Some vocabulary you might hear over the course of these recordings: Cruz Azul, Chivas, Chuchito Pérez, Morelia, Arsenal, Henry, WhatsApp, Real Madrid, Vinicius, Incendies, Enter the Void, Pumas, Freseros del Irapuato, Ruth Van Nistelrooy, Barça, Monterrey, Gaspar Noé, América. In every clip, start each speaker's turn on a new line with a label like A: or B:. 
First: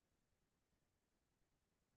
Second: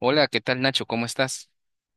A: Hola, ¿qué tal Nacho? ¿Cómo estás?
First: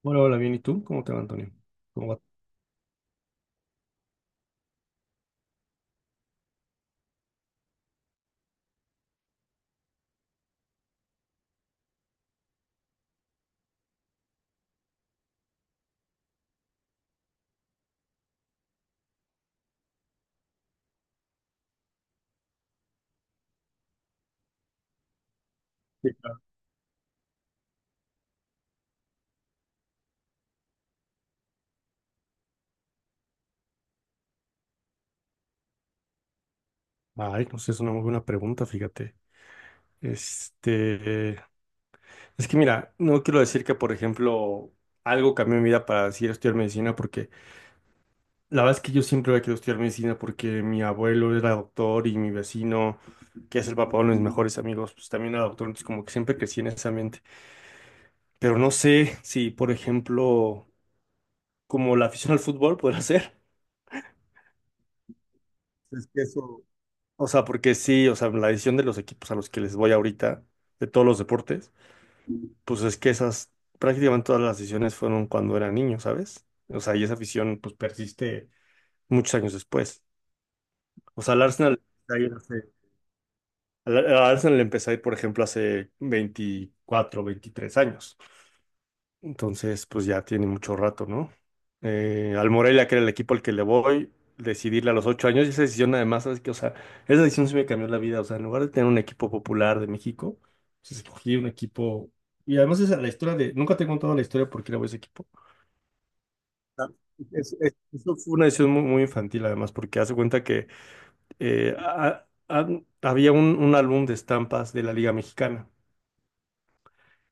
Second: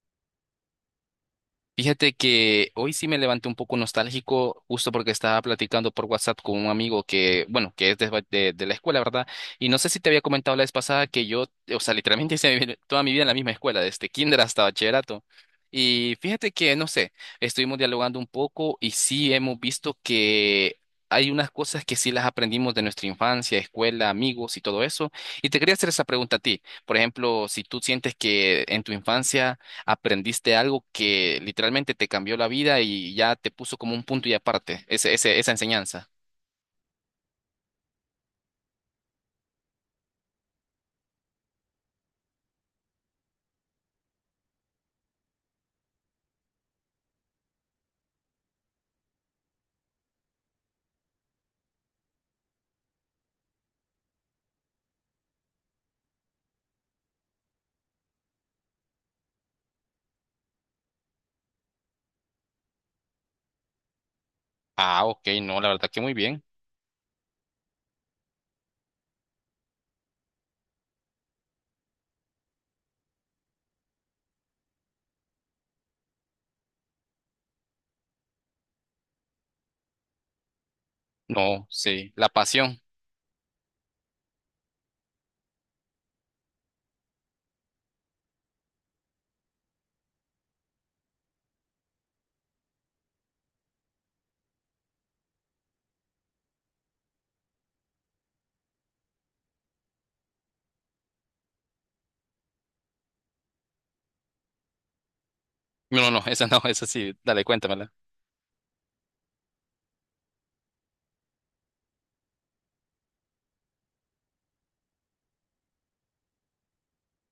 B: Hola, hola, bien. ¿Y tú? ¿Cómo te va, Antonio? ¿Cómo
A: Fíjate
B: va?
A: que hoy sí me levanté un poco nostálgico, justo porque estaba platicando por WhatsApp con un amigo que, bueno, que es de la escuela, ¿verdad? Y no sé si te había comentado la vez pasada que yo, o sea, literalmente toda mi vida en la misma escuela, desde kinder hasta bachillerato. Y fíjate que, no sé, estuvimos dialogando un poco y sí hemos visto que hay unas cosas que sí las aprendimos de nuestra infancia, escuela, amigos y todo eso. Y te quería hacer esa
B: Sí,
A: pregunta a
B: claro.
A: ti. Por ejemplo, si tú sientes que en tu infancia aprendiste algo que literalmente te cambió la vida y ya te puso como un punto y aparte, esa enseñanza.
B: Ay, pues es una muy buena pregunta, fíjate. Este, eh, es que mira, no quiero decir que, por ejemplo, algo cambió mi vida para decir estudiar medicina, porque la verdad es que yo siempre había querido estudiar medicina porque mi abuelo era doctor y mi vecino, que es el papá de uno de mis mejores amigos, pues también era doctor, entonces como que siempre crecí en ese ambiente. Pero no sé si, por ejemplo, como la afición al fútbol podrá ser.
A: Ah, ok, no, la verdad que
B: Es
A: muy
B: que
A: bien.
B: eso. O sea, porque sí, o sea, la decisión de los equipos a los que les voy ahorita, de todos los deportes, pues es que esas, prácticamente todas las decisiones fueron cuando era niño, ¿sabes? O sea, y esa afición pues persiste muchos años después. O sea, al
A: No,
B: Arsenal,
A: sí,
B: al
A: la pasión.
B: al Arsenal le empecé a ir, por ejemplo, hace 24, 23 años. Entonces, pues ya tiene mucho rato, ¿no? Al Morelia, que era el equipo al que le voy, decidirle a los 8 años, y esa decisión además, es que, o sea, esa decisión sí me cambió la vida, o sea, en lugar de tener un equipo popular de México, pues escogí un equipo, y además esa es la historia de, nunca te he contado la historia por qué le voy a ese equipo.
A: No, no, no, esa no, esa
B: Ah,
A: sí, dale, cuéntamela.
B: eso fue una decisión muy, muy infantil además, porque hace cuenta que había un álbum de estampas de la Liga Mexicana,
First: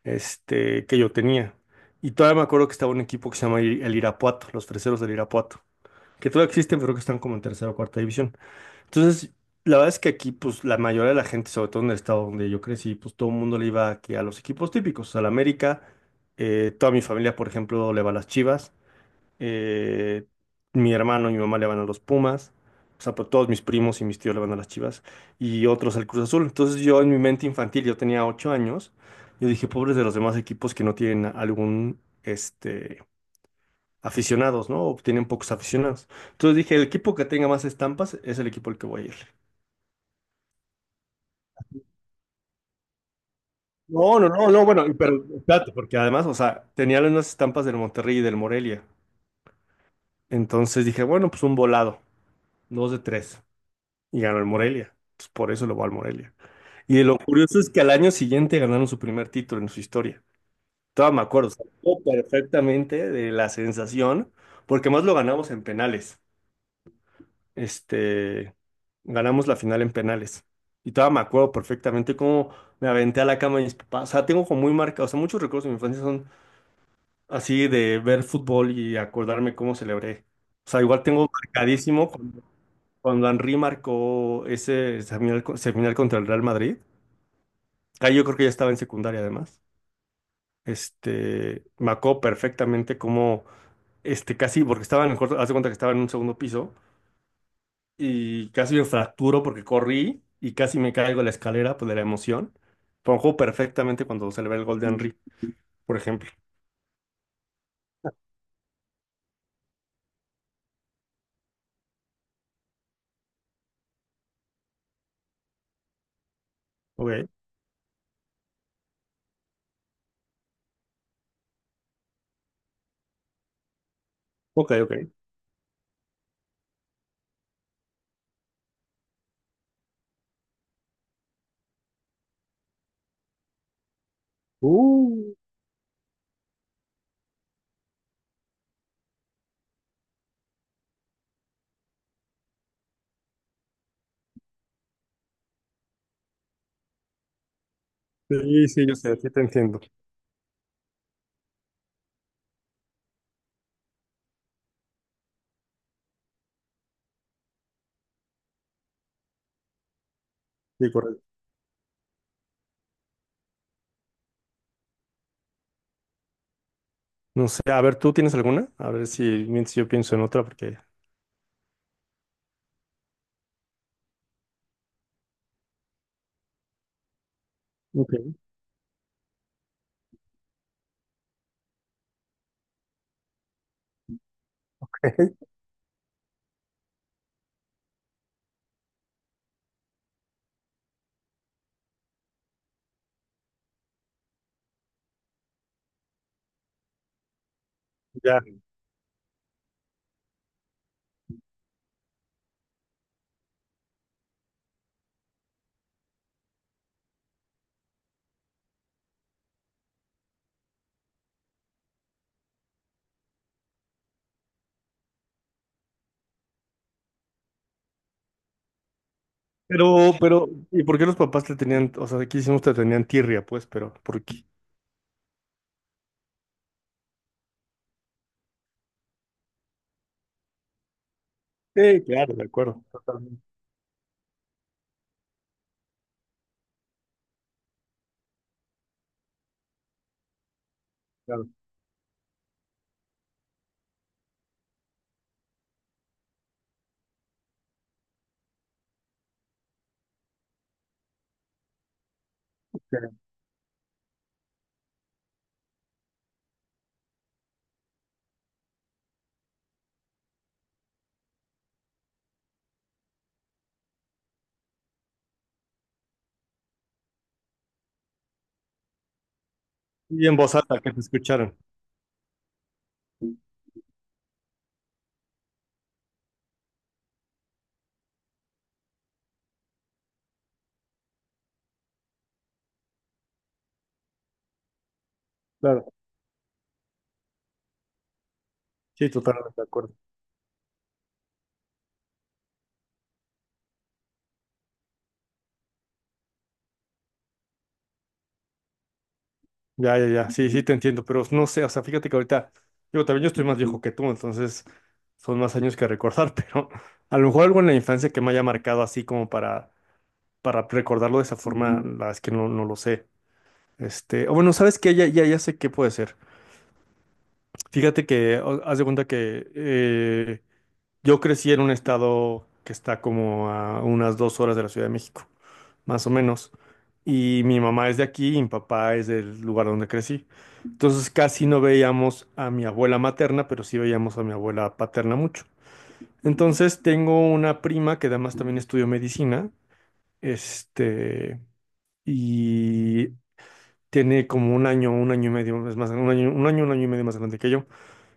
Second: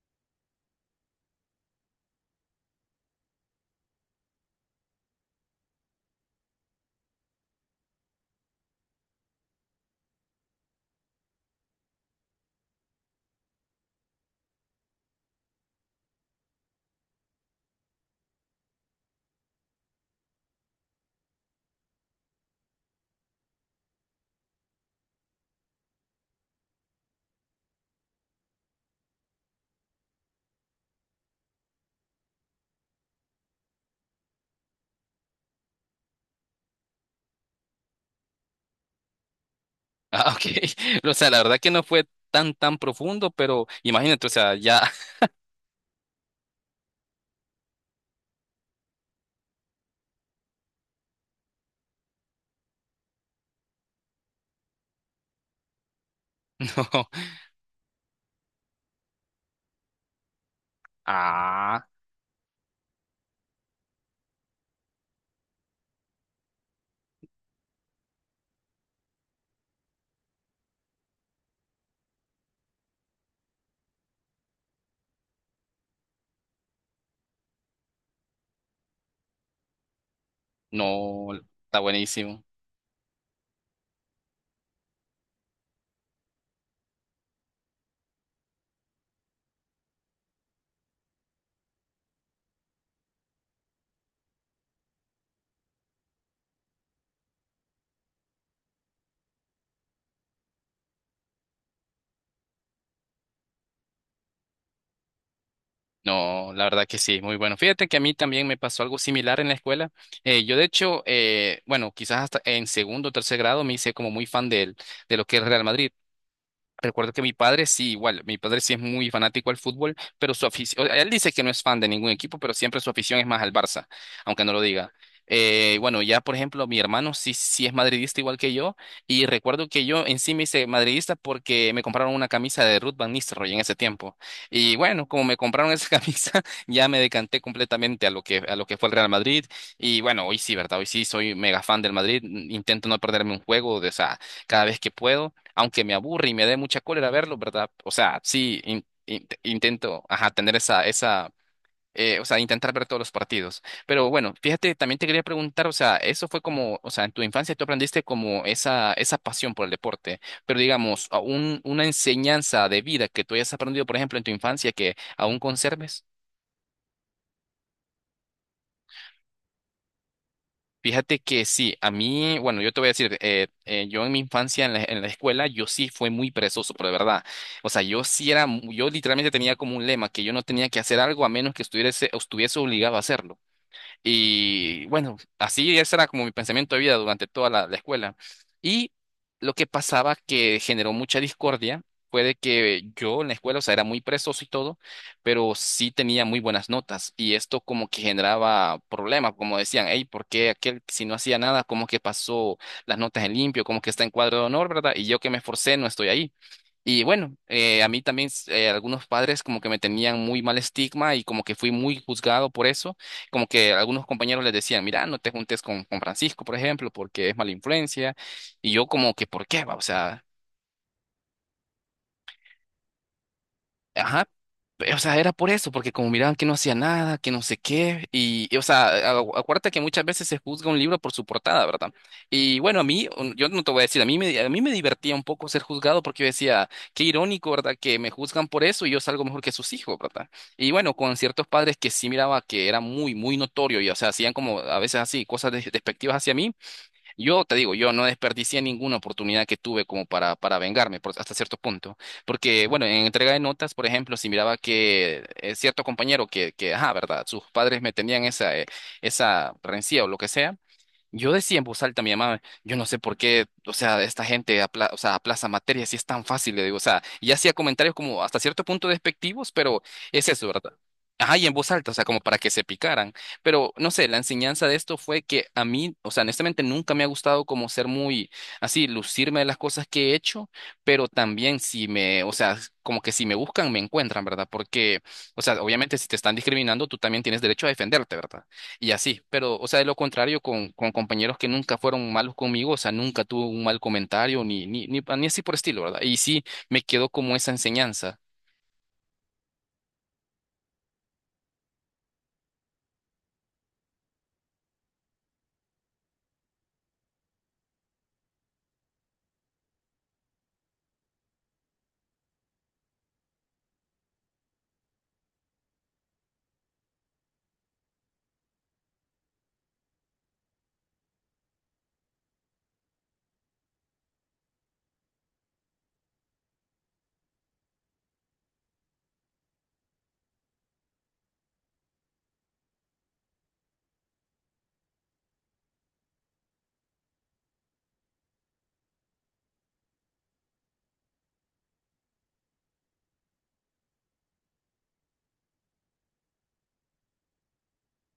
B: este, que yo tenía. Y todavía me acuerdo que estaba un equipo que se llama el Irapuato, los Freseros del Irapuato, que todavía existen, pero que están como en tercera o cuarta división. Entonces, la verdad es que aquí, pues, la mayoría de la gente, sobre todo en el estado donde yo crecí, pues, todo el mundo le iba aquí a los equipos típicos, al América, toda mi familia, por ejemplo, le va a las Chivas, eh, mi hermano y mi mamá le van a los Pumas, o sea, pues, todos mis primos y mis tíos le van a las Chivas, y otros al Cruz Azul. Entonces yo en mi mente infantil, yo tenía 8 años, yo dije, pobres de los demás equipos que no tienen algún, aficionados, ¿no? O tienen pocos aficionados. Entonces dije, el equipo que tenga más estampas es el equipo al que voy a ir.
A: Ah, ok. O sea, la verdad que no fue tan profundo, pero
B: No,
A: imagínate, o
B: no, no,
A: sea,
B: no,
A: ya,
B: bueno, y pero espérate, porque además, o sea, tenía unas estampas del Monterrey y del Morelia. Entonces dije, bueno, pues un volado, dos de tres. Y ganó el Morelia. Entonces, por eso lo va al Morelia. Y
A: no.
B: lo curioso es que al año siguiente ganaron su primer título en su historia. Todavía me acuerdo, o sea, me
A: Ah,
B: acuerdo perfectamente de la sensación, porque más lo ganamos en penales. Este, ganamos la final en penales. Y todavía me acuerdo perfectamente cómo me aventé a la cama de mis papás. O sea, tengo como muy marcado, o sea, muchos recuerdos de mi infancia son así de ver fútbol y acordarme cómo celebré. O sea, igual tengo
A: no, está
B: marcadísimo
A: buenísimo.
B: cuando Henry marcó ese semifinal, semifinal contra el Real Madrid. Ah, yo creo que ya estaba en secundaria además. Me acuerdo perfectamente cómo, casi, porque estaba en el cuarto, haz de cuenta que estaba en un segundo piso y casi me fracturo porque corrí y casi me caigo de la escalera, pues de la emoción. Pero me acuerdo perfectamente cuando se le ve el gol de Henry, por ejemplo.
A: No, la verdad que sí, muy bueno. Fíjate que a mí también me pasó algo similar en la escuela. Yo de hecho, bueno, quizás hasta en segundo o tercer grado me hice como muy de lo que es Real Madrid. Recuerdo que
B: Ok,
A: mi padre sí, igual, mi padre sí es muy fanático al fútbol, pero su afición, él dice que no es fan de ningún equipo, pero siempre su afición es más al Barça, aunque no lo
B: ok,
A: diga.
B: ok.
A: Bueno, ya por ejemplo, mi hermano sí es madridista igual que yo, y recuerdo que yo en sí me hice madridista porque me compraron una camisa de Ruth Van Nistelrooy en ese tiempo. Y bueno, como
B: Uh,
A: me compraron esa camisa, ya me decanté completamente a lo que fue el Real Madrid. Y bueno, hoy sí, ¿verdad? Hoy sí soy mega fan del Madrid, intento no perderme un juego, de, o sea, cada vez que puedo aunque me aburre y me dé mucha cólera verlo, ¿verdad? O sea, sí,
B: sí, sí, yo sé, sí te entiendo.
A: intento, ajá, tener esa, o sea, intentar ver todos los partidos. Pero bueno, fíjate, también te quería preguntar, o sea, eso fue como, o sea, en tu infancia tú aprendiste como esa pasión por el deporte, pero
B: Sí,
A: digamos, a
B: correcto.
A: un, una enseñanza de vida que tú hayas aprendido, por ejemplo, en tu infancia que aún conserves.
B: No sé, a ver, ¿tú tienes alguna? A ver si mientras yo pienso en otra porque...
A: Fíjate que sí, a mí, bueno, yo te voy a decir, yo en mi infancia en en la escuela, yo sí fui muy perezoso, pero de verdad. O sea, yo sí
B: Ok.
A: era, yo literalmente tenía como un lema que yo no tenía que hacer algo a menos que estuviese obligado a hacerlo. Y bueno, así ese era como mi pensamiento de vida durante toda la escuela. Y lo que pasaba que generó mucha discordia fue de que yo en la escuela, o sea, era muy presoso y todo, pero sí tenía muy buenas notas. Y esto como que
B: Ya.
A: generaba problemas, como decían, hey, ¿por qué aquel si no hacía nada, como que pasó las notas en limpio, como que está en cuadro de honor, ¿verdad? Y yo que me esforcé no estoy ahí. Y bueno, a mí también algunos padres como que me tenían muy mal estigma y como que fui muy juzgado por eso, como que algunos compañeros les decían, mira, no te juntes con Francisco, por ejemplo, porque es mala influencia, y yo como que, ¿por qué? Va? O
B: Pero,
A: sea,
B: pero, ¿y por qué los papás te tenían, o sea, aquí hicimos te tenían tirria, pues, pero ¿por
A: ajá.
B: qué?
A: O sea, era por eso, porque como miraban que no hacía nada, que no sé qué, o sea, acuérdate que muchas veces se juzga un libro por su portada, ¿verdad?
B: Sí, claro, de
A: Y bueno, a
B: acuerdo.
A: mí,
B: Totalmente,
A: yo no te voy a decir, a mí a mí me divertía un poco ser juzgado porque yo decía, qué irónico, ¿verdad? Que me juzgan por eso y yo salgo mejor que sus hijos, ¿verdad? Y bueno, con ciertos
B: claro.
A: padres que sí miraba que era muy notorio y, o sea, hacían como a veces así, despectivas hacia mí, yo te digo, yo no desperdicié ninguna oportunidad que tuve como para vengarme por- hasta cierto punto. Porque, bueno, en
B: Sí.
A: entrega de notas, por ejemplo, si miraba que cierto compañero ajá, ¿verdad? Sus padres me tenían esa, esa rencilla o lo que sea. Yo decía en voz alta a mi mamá, yo no sé por qué, o sea, esta gente o sea, aplaza materias si es tan fácil, le digo, o sea, y hacía comentarios como hasta cierto punto despectivos, pero
B: Y
A: es
B: en
A: eso,
B: voz
A: ¿verdad?
B: alta, que te
A: Ajá, y en
B: escucharon.
A: voz alta, o sea, como para que se picaran. Pero no sé, la enseñanza de esto fue que a mí, o sea, honestamente nunca me ha gustado como ser muy así, lucirme de las cosas que he hecho, pero también si me, o sea, como que si me buscan, me encuentran, ¿verdad? Porque, o sea,
B: Claro,
A: obviamente si te están discriminando, tú también tienes derecho a defenderte, ¿verdad? Y
B: sí,
A: así,
B: totalmente
A: pero,
B: de
A: o sea, de
B: acuerdo.
A: lo contrario, con compañeros que nunca fueron malos conmigo, o sea, nunca tuve un mal comentario, ni así por estilo, ¿verdad? Y sí, me quedó como esa enseñanza.
B: Ya, ya, ya, sí, sí, te entiendo, pero no sé, o sea, fíjate que ahorita, digo, también yo estoy más viejo que tú, entonces son más años que recordar, pero a lo mejor algo en la infancia que me haya marcado así como para recordarlo de esa forma, la verdad es que no, no lo sé. O bueno, ¿sabes qué? Ya, ya, ya sé qué puede ser. Fíjate que, haz de cuenta que, yo crecí en un estado que está como a unas 2 horas de la Ciudad de México, más o menos. Y mi mamá es de aquí y mi papá es del lugar donde crecí. Entonces casi no veíamos a mi abuela materna, pero sí veíamos a mi abuela paterna mucho. Entonces tengo una prima que además también estudió medicina, este, y tiene como un año y medio, es más, un año y medio más grande que yo.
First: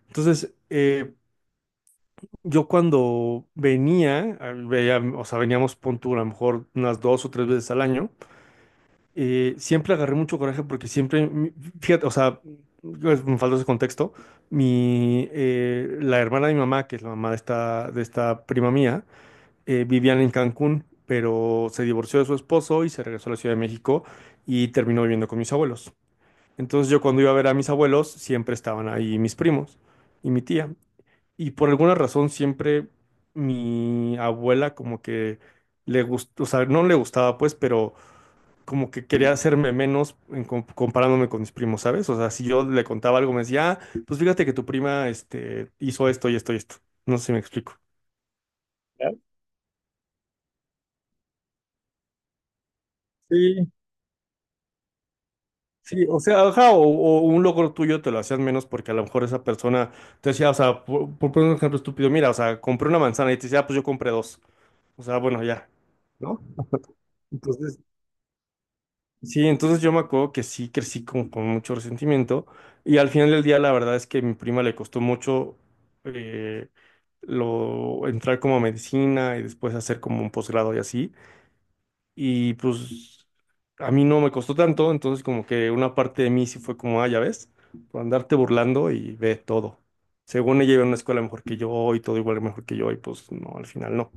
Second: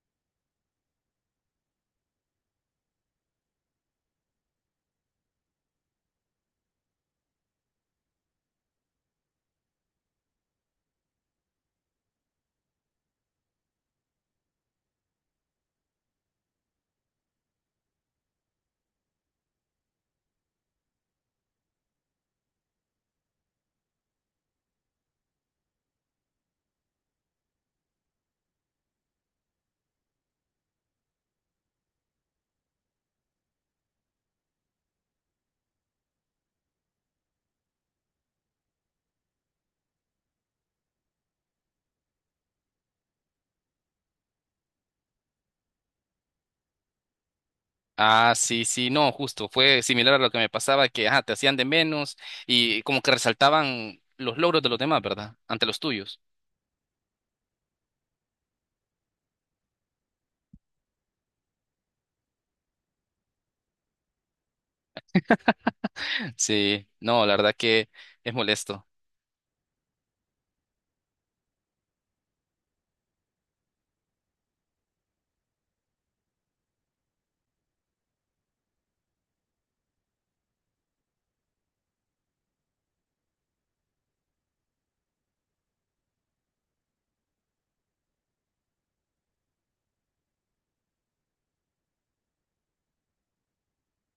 B: Entonces, yo cuando venía, veía, o sea, veníamos, pon tú, a lo mejor unas 2 o 3 veces al año, siempre agarré mucho coraje porque siempre, fíjate, o sea, pues, me falta ese contexto, la hermana de mi mamá, que es la mamá de esta prima mía, vivían en Cancún, pero se divorció de su esposo y se regresó a la Ciudad de México y terminó viviendo con mis abuelos. Entonces yo cuando iba a ver a mis abuelos, siempre estaban ahí mis primos y mi tía. Y por alguna razón siempre mi abuela como que le gustó, o sea, no le gustaba pues, pero como que quería hacerme menos en comparándome con mis primos, ¿sabes? O sea, si yo le contaba algo me decía: ah, pues fíjate que tu prima, hizo esto y esto y esto. No sé si me explico.
A: Ah, sí, sí, no,
B: Claro.
A: justo, fue similar a lo que me pasaba, que, ajá, te hacían de menos y como que
B: Sí,
A: resaltaban los logros de los demás, ¿verdad? Ante los
B: sí,
A: tuyos.
B: o sea, ajá, o un logro tuyo te lo hacían menos porque a lo mejor esa persona te decía, o sea, por poner un ejemplo estúpido, mira, o sea, compré una manzana y te decía: ah, pues yo compré dos. O sea, bueno, ya, ¿no?
A: Sí, no, la verdad que es molesto.
B: Sí, entonces yo me acuerdo que sí crecí como con mucho resentimiento y al final del día la verdad es que a mi prima le costó mucho eh, lo entrar como a medicina y después hacer como un posgrado y así, y pues a mí no me costó tanto, entonces como que una parte de mí sí fue como: ah, ya ves, por andarte burlando y ve todo. Según ella iba a una escuela mejor que yo y todo igual mejor que yo y pues no, al final no.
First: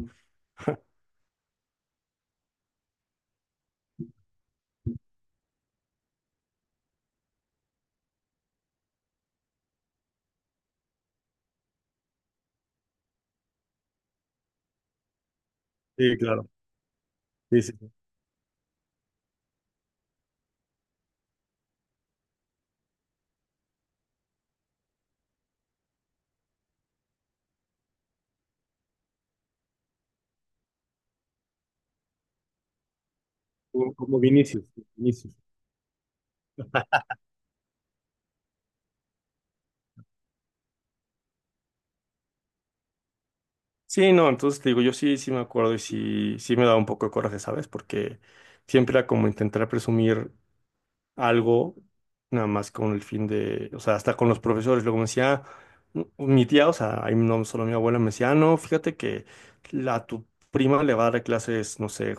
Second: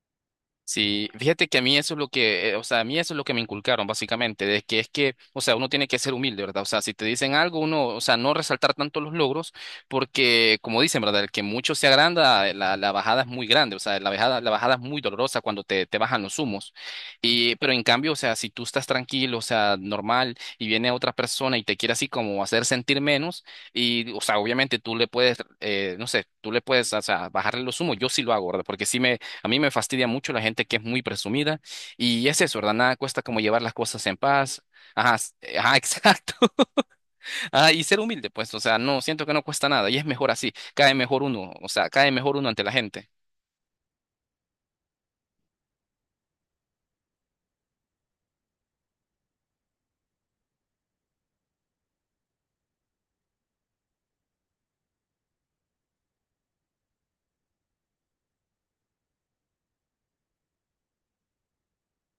A: Sí, fíjate que a mí eso es lo que, o sea, a mí eso es lo que me inculcaron básicamente, de que es que, o sea, uno tiene que ser humilde, ¿verdad? O sea, si te dicen algo, uno, o sea, no resaltar tanto los logros, porque como dicen, ¿verdad? El que mucho se agranda, la bajada es muy grande, o sea, la bajada es muy dolorosa cuando te
B: Sí,
A: bajan los
B: claro.
A: humos. Y,
B: Sí,
A: pero
B: sí,
A: en
B: sí.
A: cambio, o sea, si tú estás tranquilo, o sea, normal, y viene otra persona y te quiere así como hacer sentir menos, y, o sea, obviamente tú le puedes, no sé, tú le puedes, o sea, bajarle los humos, yo sí lo hago, ¿verdad? Porque sí me a mí me fastidia mucho la gente que es muy presumida y es eso, ¿verdad? Nada cuesta como llevar las
B: Como,
A: cosas en
B: como
A: paz.
B: Vinicius,
A: Ajá,
B: Vinicius.
A: ajá, exacto. Ah, y ser humilde, pues, o sea, no, siento que no cuesta nada y es mejor así. Cae mejor uno, o sea, cae mejor uno ante la gente.
B: Sí, no, entonces te digo, yo sí, sí me acuerdo y sí, sí me daba un poco de coraje, ¿sabes? Porque siempre era como intentar presumir algo, nada más con el fin de, o sea, hasta con los profesores. Luego me decía: "Mm, mi tía, o sea, ahí no solo mi abuela, me decía: ah, no, fíjate que la, tu prima le va a dar clases, no sé,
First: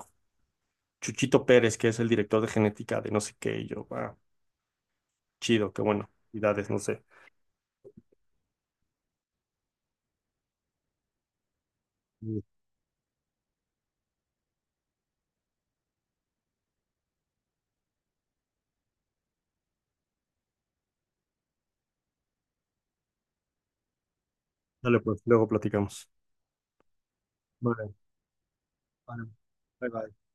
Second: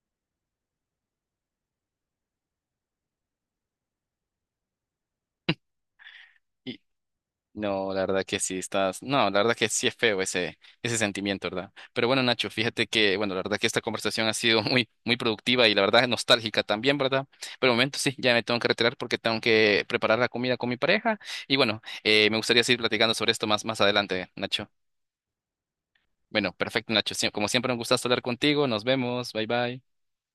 B: Chuchito Pérez, que es el director de genética de no sé qué", y yo: ah, chido, qué bueno, edades, no sé.
A: No, la verdad que sí estás. No, la verdad que sí es feo ese, ese sentimiento, ¿verdad? Pero bueno,
B: Y
A: Nacho, fíjate que, bueno, la verdad que esta conversación ha sido muy, muy productiva y la verdad nostálgica también, ¿verdad? Pero de momento sí, ya me tengo que retirar porque tengo que preparar la comida con mi pareja. Y bueno, me gustaría seguir platicando sobre esto más adelante, Nacho.
B: Dale, pues, luego platicamos.
A: Bueno, perfecto, Nacho. Como siempre, un
B: Vale,
A: gustazo hablar contigo. Nos
B: vale.
A: vemos. Bye bye.
B: Bye, bye.